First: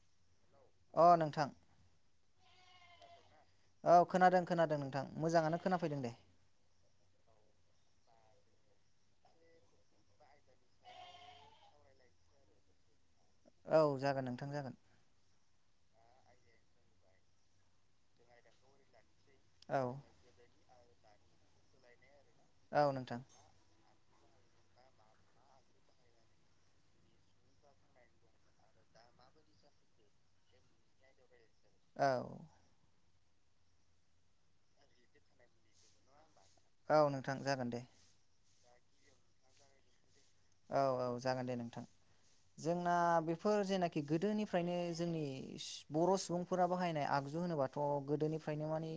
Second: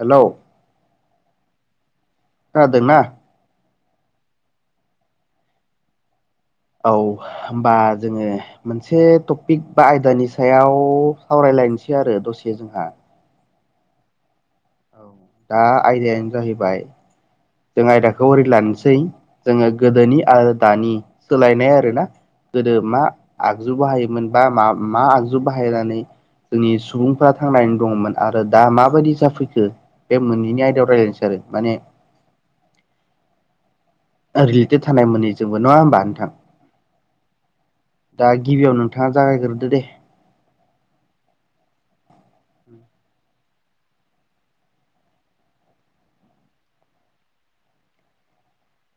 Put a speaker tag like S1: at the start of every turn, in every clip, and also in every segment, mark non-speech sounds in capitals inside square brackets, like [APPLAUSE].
S1: Hello?
S2: अह नोंथां।
S1: खोनादों ना?
S2: औ खोनादों खोनादों नोंथां मोजाङानो खोनाफैदों दे।
S1: औ होमबा जोङो मोनसे टपिक बा आयदानि सायाव सावराय लायनोसै आरो दसे जोंहा।
S2: औ जागोन नोंथां जागोन।
S1: औ दा आयदायानो जाहैबाय जों आयदाखौ ओरै लानोसै जोङो
S2: औ
S1: गोदोनि आरो दानि सोलायनाय आरोना गोदो
S2: औ
S1: मा
S2: नोंथां
S1: आगजु बाहायोमोन बा मा मा आगजु बाहायनानै जोंनि सुबुंफोरा थांनानै दङमोन आरो दा माबायदि जाफैखो बे मोननैनि आयदायाव रायलायनोसै आरो। माने
S2: औ।
S1: रिलेटेड थानाय मोनैजोंबो नङा होमबा नोंथां?
S2: औ नोंथां जागोन दे।
S1: दा गिबियाव नोंथाङा जागायगोरदो दे।
S2: औ औ जागोन दे नोंथां। जोंना बेफोर जेनाखि गोदोनिफ्रायनो जोंनि बर' सुबुंफोरा बाहायनाय आग जु होनोबाथ' गोदोनिफ्रायनो माने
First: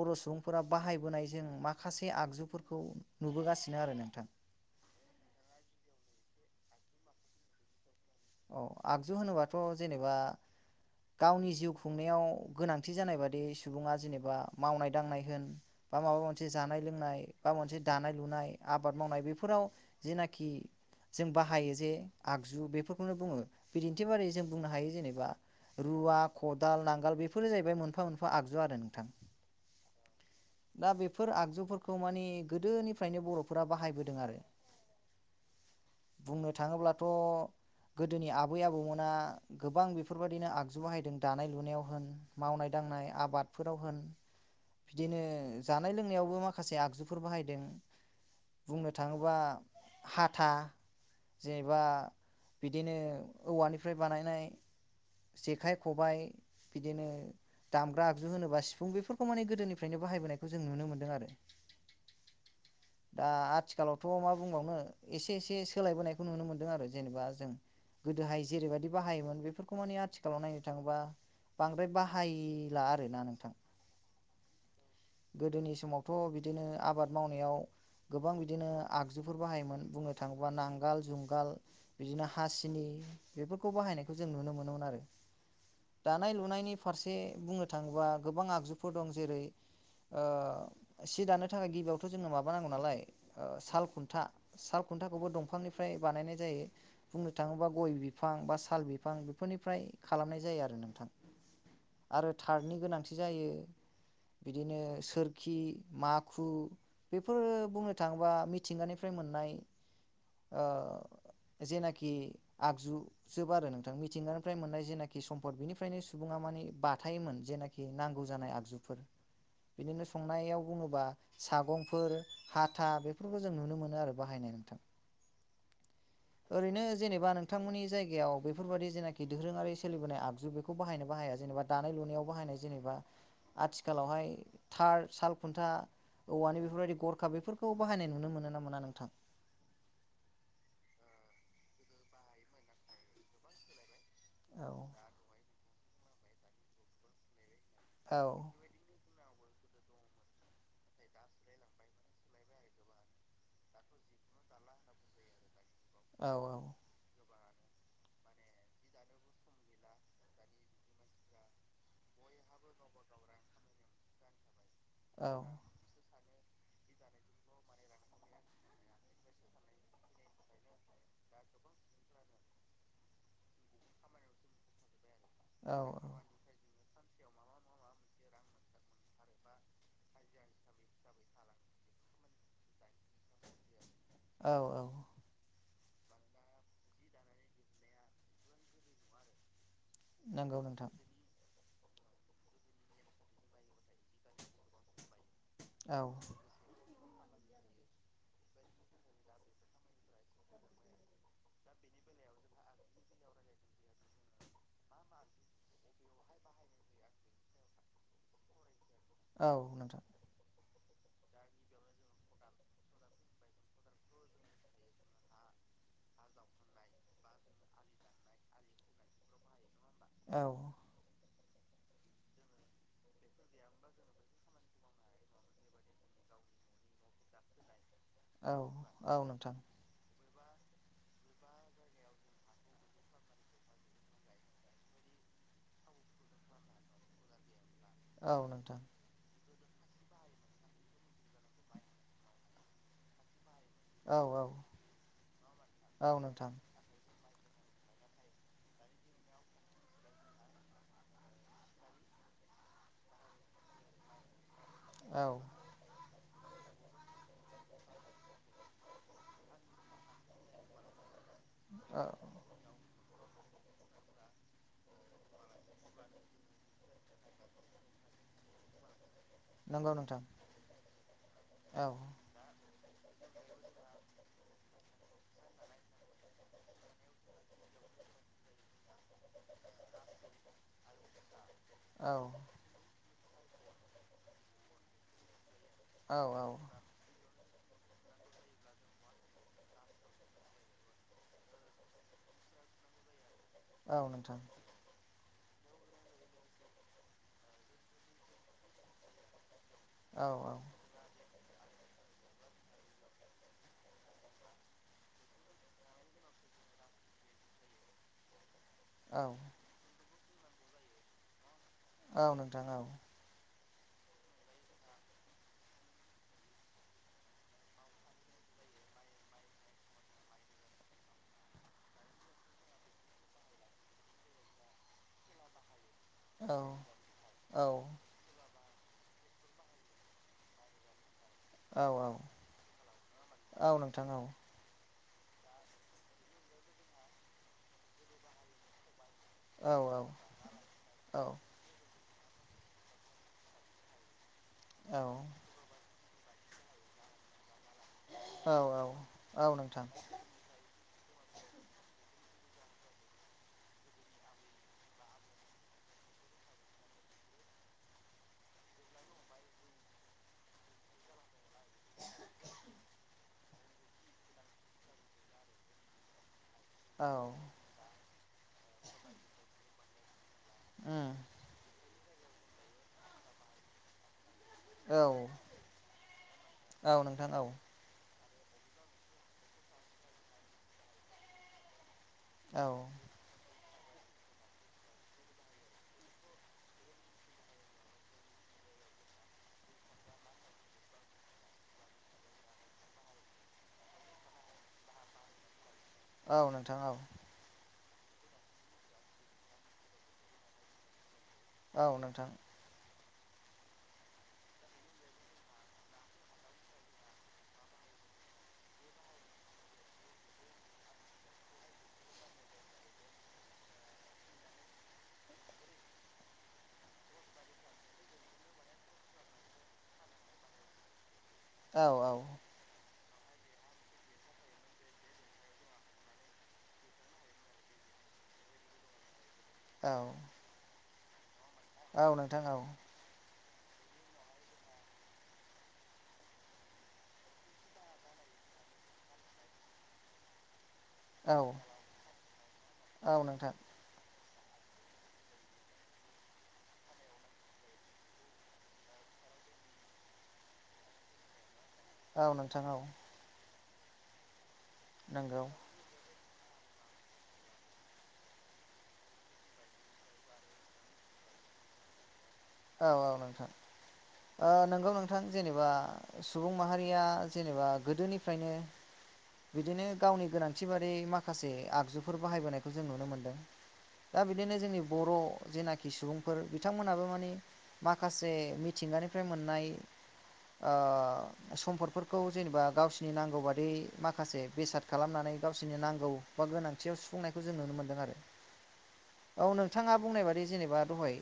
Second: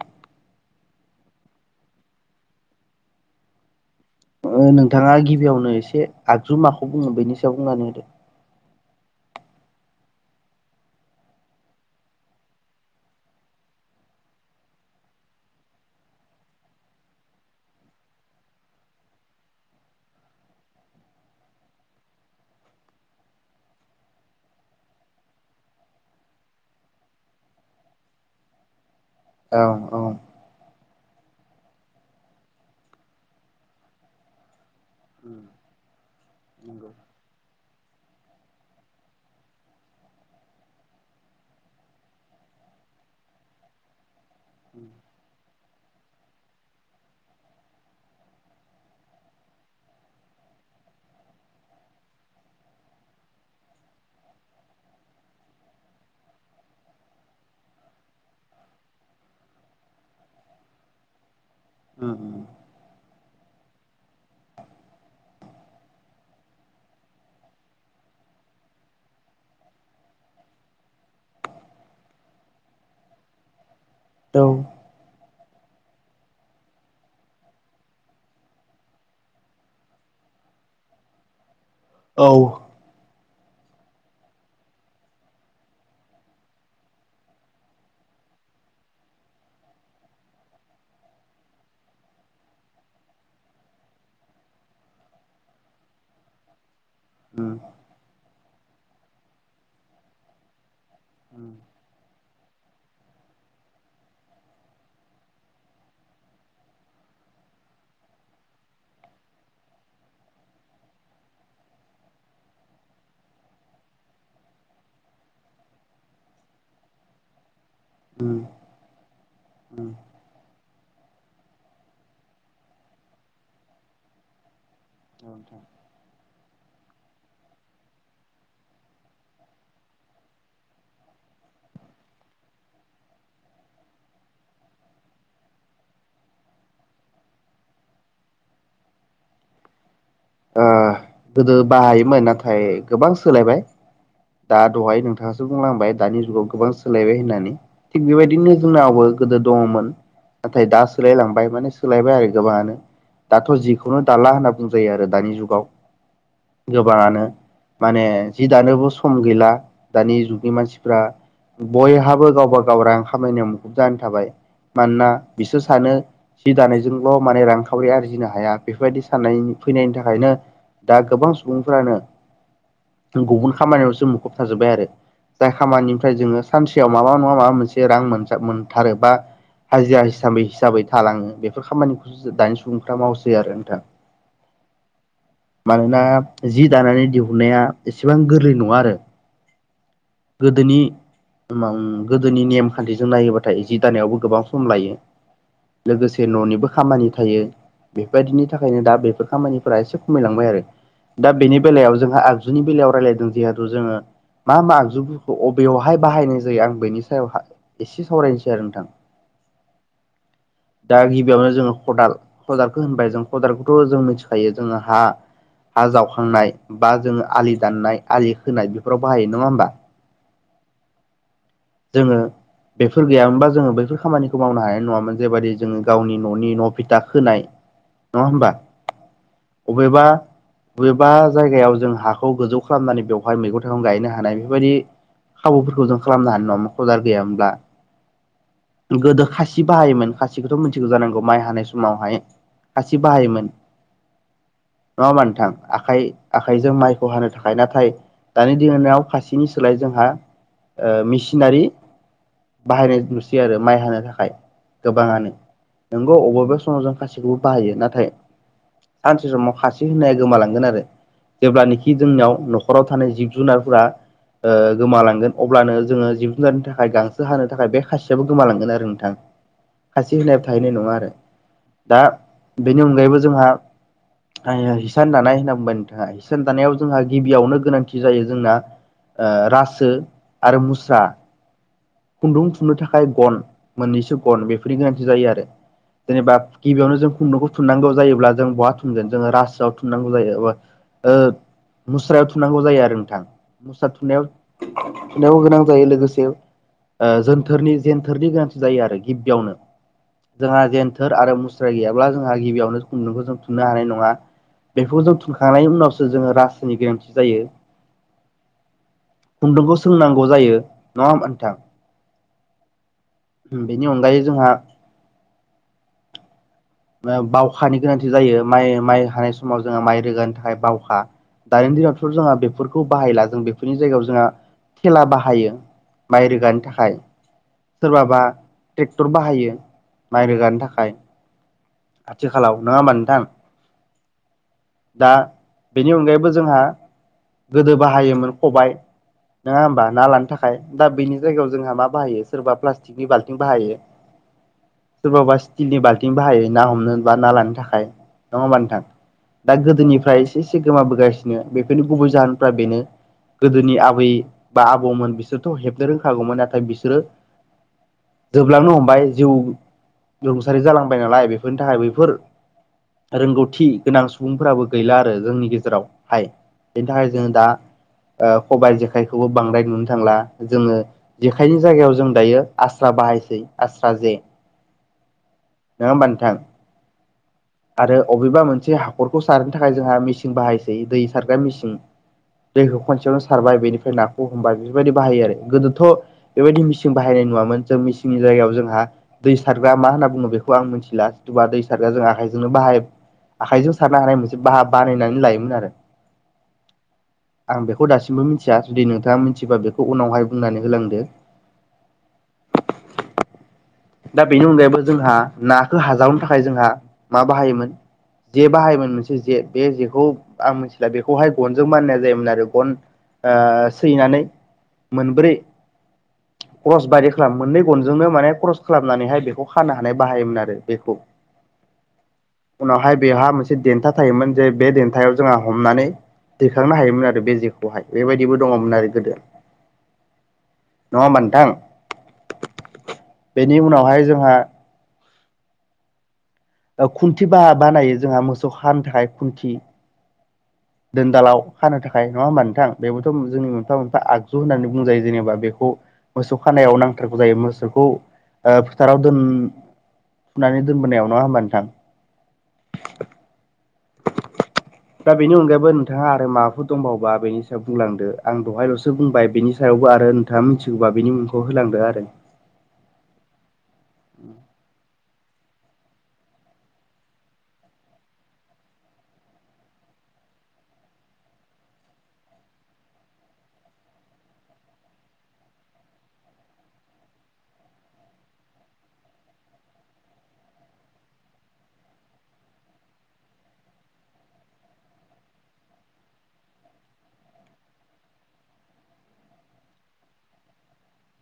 S2: बर' सुबुंफोरा बाहायबोनायजों माखासे आगजुफोरखौ खौ नुबोगासिनो आरो नों
S1: नोंथाङा गिबियावनो एसे आगजु माखौ बुङो बेनि सायाव बुंनानै होदो
S2: औ आगजु होनोबाथ' जेनेबा गावनि जिउ खुंनायाव गोनांथि जानाय बादि सुबुङा जेनेबा मावनाय दांनाय होन बा माबा मोनसे जानाय लोंनाय बा मोनसे दानाय लुनाय आबाद मावनाय बेफोराव जेनाखि जों बाहायो जे आगजु बेफोरखौनो बुङो बिदिन्थि बारै जों बुंनो हायो जेनेबा रुवा खदाल नांगाल बेफोरो जाहैबाय मोनफा मोनफा आगजु आरो नोंथां
S1: औ औ
S2: दा बेफोर आगजुफोरखौ माने गोदोनिफ्रायनो बर'फोरा बाहायबोदों आरो बुंनो
S1: नंगौ
S2: थाङोब्लाथ' गोदोनि आबै आबौमोना गोबां बेफोरबादिनो आगजु बाहायदों दानाय लुनायाव होन माव नाय दांनाय आबादफोराव होन बिदिनो जानाय लोंनायावबो माखासे आगजुफोर बाहायदों बुंनो थाङोबा हाथा जेनेबा बिदिनो औवानिफ्राय बानायनाय जेखाइ खबाय बिदिनो दामग्रा आगजु होनोबा सिफुं बेफोरखौ माने गोदोनिफ्रायनो बाहायबोनायखौ जों नुनो मोनदों आरो
S1: ओम ओम
S2: दा आथिखालावथ' मा बुंबावनो एसे एसे सोलायबोनायखौ नुनो मोनदों आरो जेनेबा जों गोदोहाय जेरैबायदि बाहायोमोन बेफोरखौ माने आथिखालाव नायनो थाङोबा बांद्राय बाहायला आरोना नोंथां
S1: औ
S2: गोदोनि समावथ' बिदिनो आबाद मावनायाव गोबां बिदिनो आगजुफोर बाहायोमोन बुंनो थाङोब्ला नांगोल जुंगाल बिदिनो
S1: औ
S2: हासिनि बेफोरखौ बाहायनायखौ जों नुनो मोनोमोन आरो दानाय लुनायनि फारसे बुंनो थाङोबा गोबां आगजुफोर दं जेरै ओ सि दानो थाखाय गिबियावथ' जोंनो माबा नांगौ नालाय ओ सालखुन्था साल खुन्थाखौबो दंफांनिफ्राय बानायनाय जायो बुंनो
S1: औ
S2: थाङोबा गय बिफां बा साल बिफां बेफोरनिफ्राय खालामनाय जायो आरो नोंथां आरो थारनि गोनांथि जायो बिदिनो सोरखि माखु बेफोरो बुंनो थाङोबा मिथिंगानिफ्राय मोननाय ओ जेनाखि आगजु जोब आरो नोंथां मिथिंगानिफ्राय मोननाय जेनाखि सम्फद बिनिफ्रायनो सुबुं ङा माने बाथायोमोन जेनाखि नांगौ जानाय आगजुफोर
S1: [INAUDIBLE]
S2: बिदिनो संनायाव बुङोबा सागंफोर हाथा बेफोरखौ जों नुनो मोनो आरो बाहायनाय नोंथां
S1: औ नोंथां
S2: ओरैनो जेनेबा नोंथांमोननि जायगायाव बेफोरबादि जेनाखि दोरोङारि सोलिबोनाय आगजु बेखौ बाहायो ना बाहाया। जेनेबा दानाय लुनायाव बाहायनाय जेनेबा आथिखालावहाय थार साल खुन्था औवानि बेफोरबायदि गरखा बेफोरखौ बाहायनाय नुनो मोनो ना मोना नोंथां
S1: गोदो बाहायोमोन नाथाय गोबां सोलायबाय दा
S2: औ
S1: दहाय नोंथाङासो बुंलांबाय दानि जुगाव गोबां सोलायबाय होननानै थिग
S2: औ
S1: बेबायदिनो जोंनावबो गोदो दङमोन नाथाय दा सोलायलांबाय माने सोलायबाय आरो गोबाङानो दाथ' जिखौनो दाला होनना बुंजायो आरो दानि जुगाव
S2: औ
S1: गोबाङानो माने जि दानोबो सम गैला दानि जुगनि मानसिफ्रा बयहाबो गावबा गाव रां खामायनाय मुखुब जानो थाबाय मानोना
S2: औ
S1: बिसोर सानो सि दानायजोंल' माने रांखावरि आरजिनो हाया बेफोरबायदि साननाय फैनायनि थाखाय थाखायनो दा गोबां सुबुंफोरानो गुबुन खामानियाव जों मुखुब थाजोब्बाय आरो जाय
S2: औ औ
S1: खामानिनिफ्राय जोङो सानसे माबा नङा माबा मोनसे रां मोनथारो बा हाजिरा हिसाबै हिसाबै थालांङो बेफोर खामानिखौसो दानि सुबुंफ्रा मावसै आरो नोंथां
S2: औ औ
S1: मानोना जि दानानै दिहुननाया एसेबां गोरलै नंङा आरो
S2: नंगौ
S1: गोदोनि
S2: नोंथां
S1: गोदोनि नेमखान्थिजों नायोबाथाय जि दानायावबो गोबां सम लायो
S2: औ
S1: लोगोसे न'निबो खामानि थायो बेबायदिनि थाखायनो दा बेफोर खामानि एसे खमायलांबाय आरो दा बेनि बेलायाव जोंहा आगजुनि बेलायाव रायलायदों जिहेथु जोंङो मा मा आगजुफोरखौ अबेयावहाय बाहायनाय जायो आं बेनि सायावहा एसे सावरायनोसै आरो नोंथां
S2: औ नोंथां
S1: दा गिबियावनो जोंङो खदाल खदालखौ होनबाय जों खदालखौथ' जों मिथि खायो जोंहा हा हा जावखांनाय बा जोंङो आलि दाननाय आलि खोनाय बेफोराव बाहायो नंङा होमबा
S2: औ
S1: जोंङो बेफोर गैयामोनबा जोंङो बैफोर खामानिखौ मावनो हानाय नंङामोन जेबायाददि जोंङो गावनि न'नि बिथा खोनाय [INAUDIBLE]
S2: औ औ नोंथां
S1: अबेबा बबेबा जायगायाव जों हाखौ गोजौ खालामनानै बेवहाय मैगं थाइगं गायनो हानाय बेफोरबायदि खाबुफोरखौ जों खालामनो हानाय नंङामोन खदाल गैयामोनब्ला
S2: औ नोंथां
S1: गोदो खासि बाहायोमोन खासिखौथ' मिथिगौ जानांगौ माइ हानाय समावहाय खासि बाहायोमोन।
S2: औ औ
S1: नंङा होनबा नोंथां आखाइ
S2: औ नोंथां
S1: आखाइजों माइखौ हानो थाखाय नाथाय दानि दिनाव खासिनि सोलाय जोंहा मेसिनारि बाहायनाय नुसै आरो माइ हानो थाखाय गोबांङानो
S2: औ
S1: नोंगौ अबेबा समाव जों खासिखौबो बाहायो नाथाय सानसे समाव खासि होना गोमालांगोन आरो जेब्लानोाखि
S2: औ
S1: जोंनियाव न'खराव थानाय जि जुनारफोरा ओ गोमालांगोन अब्लानो जोंङो जिब जुनारनि थाखाय गांसो हानो थाखाय बे खासियाबो गोमालांगोन आरो नोंथां
S2: नंगौ
S1: खासि
S2: नोंथां
S1: होनाय थाहैनाय नंङा आरो
S2: औ
S1: दा बेनि अनगायैबो जोंहा [UNINTELLIGIBLE] हिसान दानाय होनना बुंबाय नोंथाङा हिसान दानायाव जोंहा गिबियावनो गोनांथि जायो जोंना ओ रासो आरो मुस्रा
S2: औ
S1: खुन्दुं थुननो थाखाय गन मोननैसो गन बेफोरनि गोनांथि जायो आरो
S2: औ
S1: जेनेबा
S2: औ
S1: गिबियावनो जों खुन्दुंखौ थुननांगौ जायोब्ला जों बहा थुनगोन जोंङो रासोआव थुनांगौ जायो ओ मुस्रायाव थुनांगौ जायो आरो नोंथां मुस्रा
S2: औ
S1: थुनायाव
S2: नोंथां
S1: गोनां जायो लोगोसे जोनथोरनि जेनथोरनि गोनांथि जायो आरो गिबियावनो
S2: औ औ
S1: जोंहा जेनथोर आरो मुस्रा गैयाब्ला जोंहा गिबियावनो खुंनदुंखौ जों थु थुननो हानाय नंङा। बेखौ जों थुनखांनायनि उनावसो जोंङो रासोनि गोरोन्थि जायो।
S2: औ
S1: खुन्दुंखौ सोंनांगौ जायो नंङा होनबा नोंथां।
S2: औ नोंथां औ
S1: उम बेनि अनगायै जोंहा। बावखानि गोनांथि जायो माइ माइ हानाय समाव जोंङो माइ रोगानो थाखाय बावखा। दानि दिनावथ' जोंहा बेफोरखौ बाहायला जों बेफोरनि जायगायाव जोंहा थेला बाहायो। माय
S2: औ
S1: रोगानो थाखाय
S2: औ
S1: सोरबाबा। ट्रेक्टर बाहायो माइ रोगानो थाखाय।
S2: औ औ
S1: आथिखालाव नंङा होमबा नोंथां।
S2: औ नोंथां औ
S1: दा बेनि अनगायैबो जोंहा गोदो बाहायोमोन खबायाइ नोंङा होमबा
S2: औ औ
S1: ना लानो थाखाय दा बेनि जायगायाव जोंहा मा बाहायो। सोरबा प्लास्टिकनि बाल्थिं बाहायो सोरबाबा स्टिलनि बाल्थिं बाहायो। ना हमनो बा ना लानो थाखाय। नङा होमबा नोंथां दा
S2: औ नोंथां
S1: गोदोनिफ्राय एसे एसे गोमाबोगासिनो बेफोरनि गुबै जाहोन। फ्रा बेनो गोदोनि आबै बा आबौमोन बिसोरथ' हेबनो रोंखागौमोन नाथाय बिसोरो। जोबलांनो हमबाय जिउ रुंसारि जालांबाय नालाय बेफोरनि थाखाय बैफोर। रोंगौथि गोनां सुबुंफोराबो गैला आरो जोंनि गेजेराव हाय। बेनि
S2: औ
S1: थाखाय जोंदा खबायाइ जेखाइखौबो बांद्राय नुनो थांला। जोङो
S2: उम
S1: जेखायनि जायगायाव जों दायो आस्रा बाहायसै आस्रा जे।
S2: औ
S1: नङा होमबा नोंथां
S2: औ नोंथां औ।
S1: आरो अबेबा मोनसे हाखरखौ सारनो थाखाय जोंहा मेसिं बाहायसै दै सारग्रा मेसिं।
S2: औ
S1: दैखौ खनसेयावनो सारबाय बेनिफ्राय। नाखौ हमबाय बेफोरबायदि बाहायो आरो गोदोथ' बेबायदि मिसिं बाहायनाय नुवामोन जों मिसिंनि जायगायाव जोंहा दै सारग्रा मा होनना बुङो बेखौ आं मिथिला सोरबा दै सारग्रा जों आखाइजों। नो बाहाय आखाइजों सारनो हानाय मोनसे बाहा बानायनानै लायोमोन आरो।
S2: औ नोंथां औ
S1: आं बेखौ दासिमबो मिथिया जुदि नोंथाङा मिथिबा बेखौ उनावहाय बुंनानै होलांदो।
S2: औ नोंथां।
S1: दा बेनि अनगायैबो जोंहा नाखौ हाजावनो थाखाय जोंहा। मा बाहायोमोन? जे बाहायोमोन मोनसे जे बे जेखौ आं मिथिला बेखौहाय गनजों मानिनाय जायोमोन आरो गन सैनानै मोनब्रै क्रस बायदि खालाम मोननै गनजोंनो माने क्रस खालामनानैहाय बेखौ खानो हानाय बाहायोमोन आरो बेखौ।
S2: औ औ
S1: उनावहाय बेहा मोनसे देन्था थायोमोन जे बे देन्थायाव जोंहा हमनानै। दैखांनो हायोमोन आरो बे जेखौहाय बेबायदिबो दङमोन आरो गोदो।
S2: औ
S1: नङा होनबा नोंथां?
S2: औ नोंथां औ
S1: बेनि उनावहाय जोंहा खुन्थि बा बानायो जोंहा मोसौ खानो थाखाय खुन्थि।
S2: औ
S1: दोनदालाव खानो थाखाय नङा होमबा नोंथां बेबोथ'
S2: औ
S1: जोंनि
S2: नोंथां
S1: मोनफा मोनफा आग जु होननानै बुंजायो जेनेबा बेखौ मोसौ खानायाव नांथारगौ जायो मोसौखौ। ओ फोथाराव दोन फुनानै दोनबोनायाव नङा होमबा नोंथां।
S2: औ नोंथां औ।
S1: दा बेनि
S2: नंगौ
S1: अनगायैबो नोंथाङा आरो मा हाफोर दंबावोबा बेनि सायाव बुंलांदो आं दहायल'सो बुंबाय बेनि सायावबो आरो नोंथाङा मिथिगौबा बेनि मुंखौ ह [UNINTELLIGIBLE] आरो।
S2: औ औ नोंथां ओ नोंगौ नों थां जेनेबा सुबुं माहारिया जेनेबा गोदोनिफ्रायनो। बिदिनो गावनि गोनांथि बादि माखासे आगजुफोर बाहायबोनायखौ जों नुनो मोनदों। दा बिदिनो जोंनि बर' जेनाखि सुबुंफोर बिथांमोनाबो माने। माखासे मिथिंगानिफ्राय मोननाय ओ सम्फदफोरखौ जेनेबा गावसिनि नांगौ बादि माखासे बेसाद खालामनानै। गावसोरनि नांगौ बा गोनांथियाव सुफुंनायखौ जों नुनो मोनदों आरो।
S1: [INAUDIBLE]
S2: औ नोंथाङा बुंनाय बादि जेनेबा दहाय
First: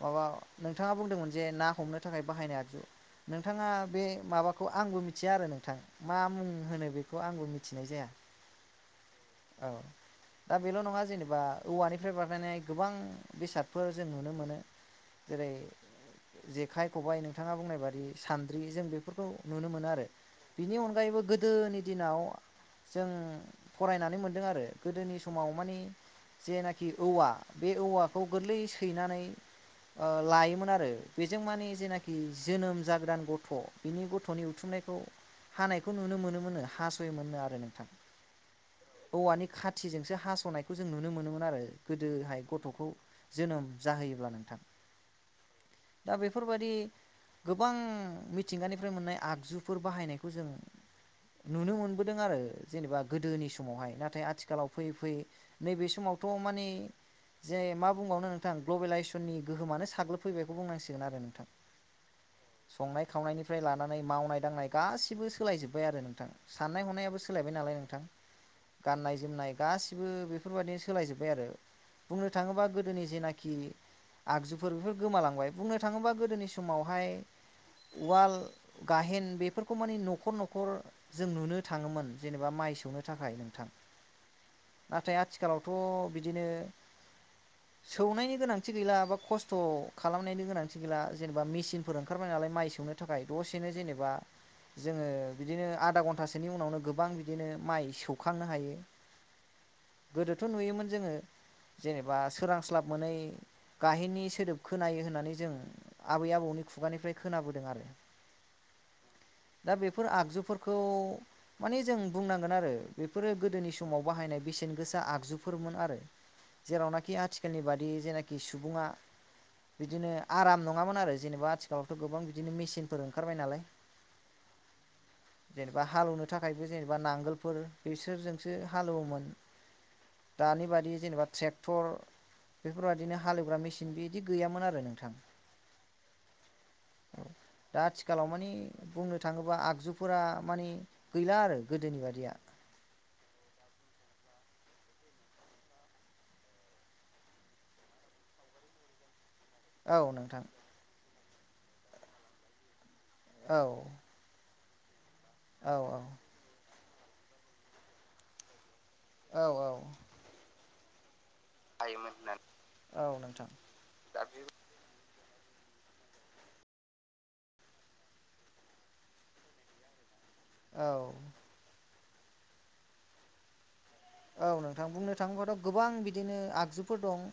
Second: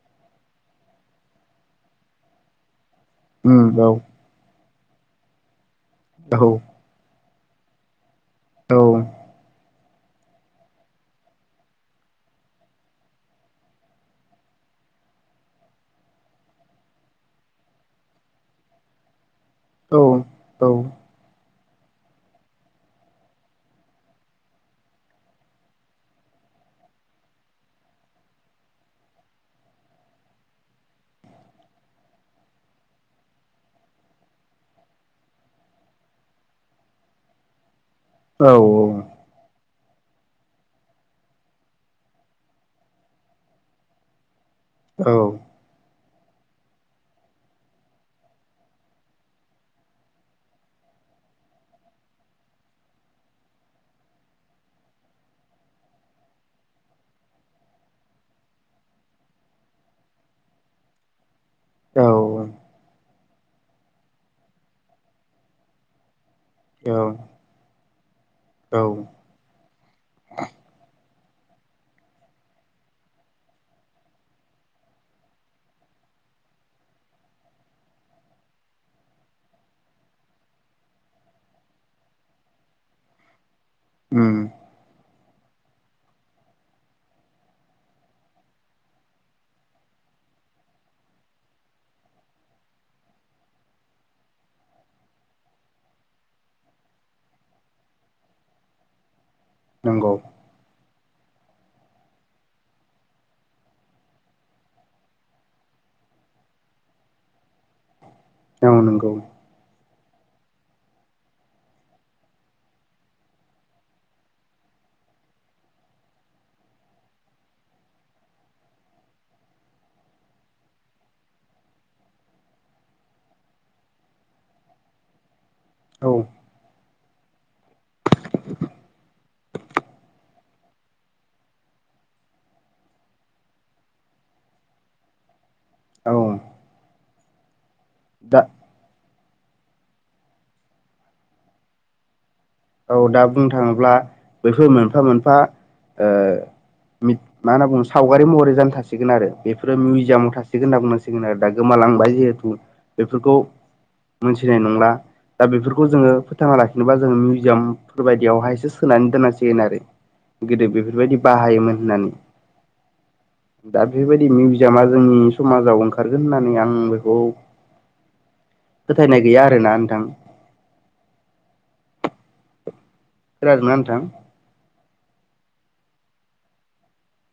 S2: माबा। नोंथाङा बुंदोंमोन जे ना हमनो थाखाय बाहायनाय आगजु नोंथाङा
S1: उम औ
S2: बे माबा खौ आंबो मिथिया आरो नोंथां मा मुं
S1: औ
S2: होनो बेखौ आंबो मिथिनाय जाया।
S1: औ।
S2: औ दा बेल' नङा जेनेबा औवानिफ्राय बानायनाय गोबां बेसादफोर जों नुनो मोनो। जेरै जेखाइ, खबाइ नोंथाङा बुंनाय बादि सान्द्रि जों बेफोरखौ। नुनो मोनो आरो
S1: औ औ
S2: बिनि अनगायैबो गोदोनि दिनाव जों फरायनानै मोनदों आरो गोदोनि समाव मानि जेनाखि औवा बे औवाखौ गोरलै सैनानै ओ लायोमोन आरो बेजों मानिे जेनाखि जोनोम जागोदान गथ' बिनि गथ'नि उथुमनायखौ हानायखौ नुनो मोनोमोननो, हास'योमोननो आरो नोंथां।
S1: औ औ।
S2: औवानि खाथिजोंसो हास'नायखौ जों नुनो मोनोमोन आरो गोदोहाय गथ'खौ जोनोम जाहोयोब्ला नोंथां।
S1: औ।
S2: दा बेफोरबायदि गोबां मिथिंगानिफ्राय मोननाय आगजुफोर बाहायनायखौ जों नुनो मोनबोदों आरो जेनेबा गोदोनि समावहाय नाथाय आथिखालाव फैयै फैयै नैबे समाव थ' माने जे मा बुंबावनो नोंथां ग्लबेेलाइसननि गोहोमानो साग्लोबफैबायखौ बुंनांसिगोन आरो नोंथां।
S1: औ ओं।
S2: संनाय खावनायनिफ्राय लानानै मावनाय दांनाय गा‌सिबो सोलायजोबबाय आरो नोंथां। साननाय
S1: औ
S2: हनायाबो सोलायबाय नालाय नोंथां,
S1: औ
S2: गाननाय-जोमनाय गासिबो बेफोरबायदिनो सोलायजोब बाय आरो बुंनो थाङोबा गोदोनि जेनाखि आगजुफोर बेफोर गोमालांबाय बुंनो थाङोबा गोदोनि समावहाय उवाल, गाहेन बेफोरखौ मानिे न'खर न'खर जों नुनो थाङोमोन जेनेबा माइ सौनो थाखाय नोंथां।
S1: उम।
S2: थाय आथिखालावथ' बिदिनो सौनायनि गोनांथि गैला बा खस्थ' खालामनायनि गोनांथि गैला जेनेबा मेचिनफोर ओंखारबाय नालाय माइ सौनो थाखाय दसेनो जेनेबा जोङो बिदिनो आदा घन्टासोनि उनावनो गोबां बिदिनो माइ सौखांनो हायो।
S1: नंगौ
S2: गोदोथ' नुयोमोन जोङो जेनेबा सोरांस्लाब मोनै गाहेननि सोदोब खोनायो होननानै जों आबै आबौनि खुगानिफ्राय खोनाबोदों आरो।
S1: औ नोंगौ।
S2: दा बेफोर आगजुफोरखौ माने जों बुंनांगोन आरो बेफोरो गोदोनि समाव बाहायनाय बेसेन गोसा आगजुफोरमोन आरो। जेरावनाखि आथिखालनि बादि जेनाखि सुबुङा बिदिनो आराम नङामोन आरो जेनेबा आथिखालावथ' गोबां बिदिनो मेचिनफोर ओंखारबाय नालाय।
S1: [INAUDIBLE]
S2: जेनेबा
S1: औ
S2: हालौवनो थाखायबो जेनेबा नांगोलफोर बेसोरजोंसो हालौवोमोन। दानि बादि जेनेबा ट्रेक्टर बेफोरबायदिनो हालेवग्रा मेसिन बेदि गैयामोन आरो नोंथां।
S1: औ
S2: दा आथिखालाव
S1: दा
S2: माने बुंनो थाङोबा आगजुफोरा माने गैला आरो गोदोनि बादिया।
S1: औ दा बुंनो थाङोब्ला बैफोर मोनफा मोनफा ओ‌ मिथ‌ मा होनना बुङो सावगारि महरै जानो थासिगोन आरो। बेफोरो
S2: औ
S1: मिउजियामाव
S2: नोंथां
S1: थासिगोन होनना बुंनांसिगोन आरो दा गोमालांबाय जिहेथु बेफोरखौ
S2: औ
S1: मोनसे फैनाय नंला दा
S2: औ
S1: बेफोरखौ
S2: औ
S1: जोङो फोथांना लाखिनोबा जोङो मिउजियामफोर बायदियावहायसो होनानै
S2: औ
S1: दोनांसिगोन आरो गोदो बेफोरबायदि बाहायोमोन होननानै।
S2: औ नोंथां
S1: दा बेबायदि मिउजियामा जोंनि समाजाव ओंखारगोन होननानै आं बेखौ फोथायनाय गैया आरो ना नोंथां।
S2: औ
S1: खोनादोंना नोंथां?
S2: औ नोंथां बुंनो थाङोबथ' गोबां बिदिनो आगजुफोर दं।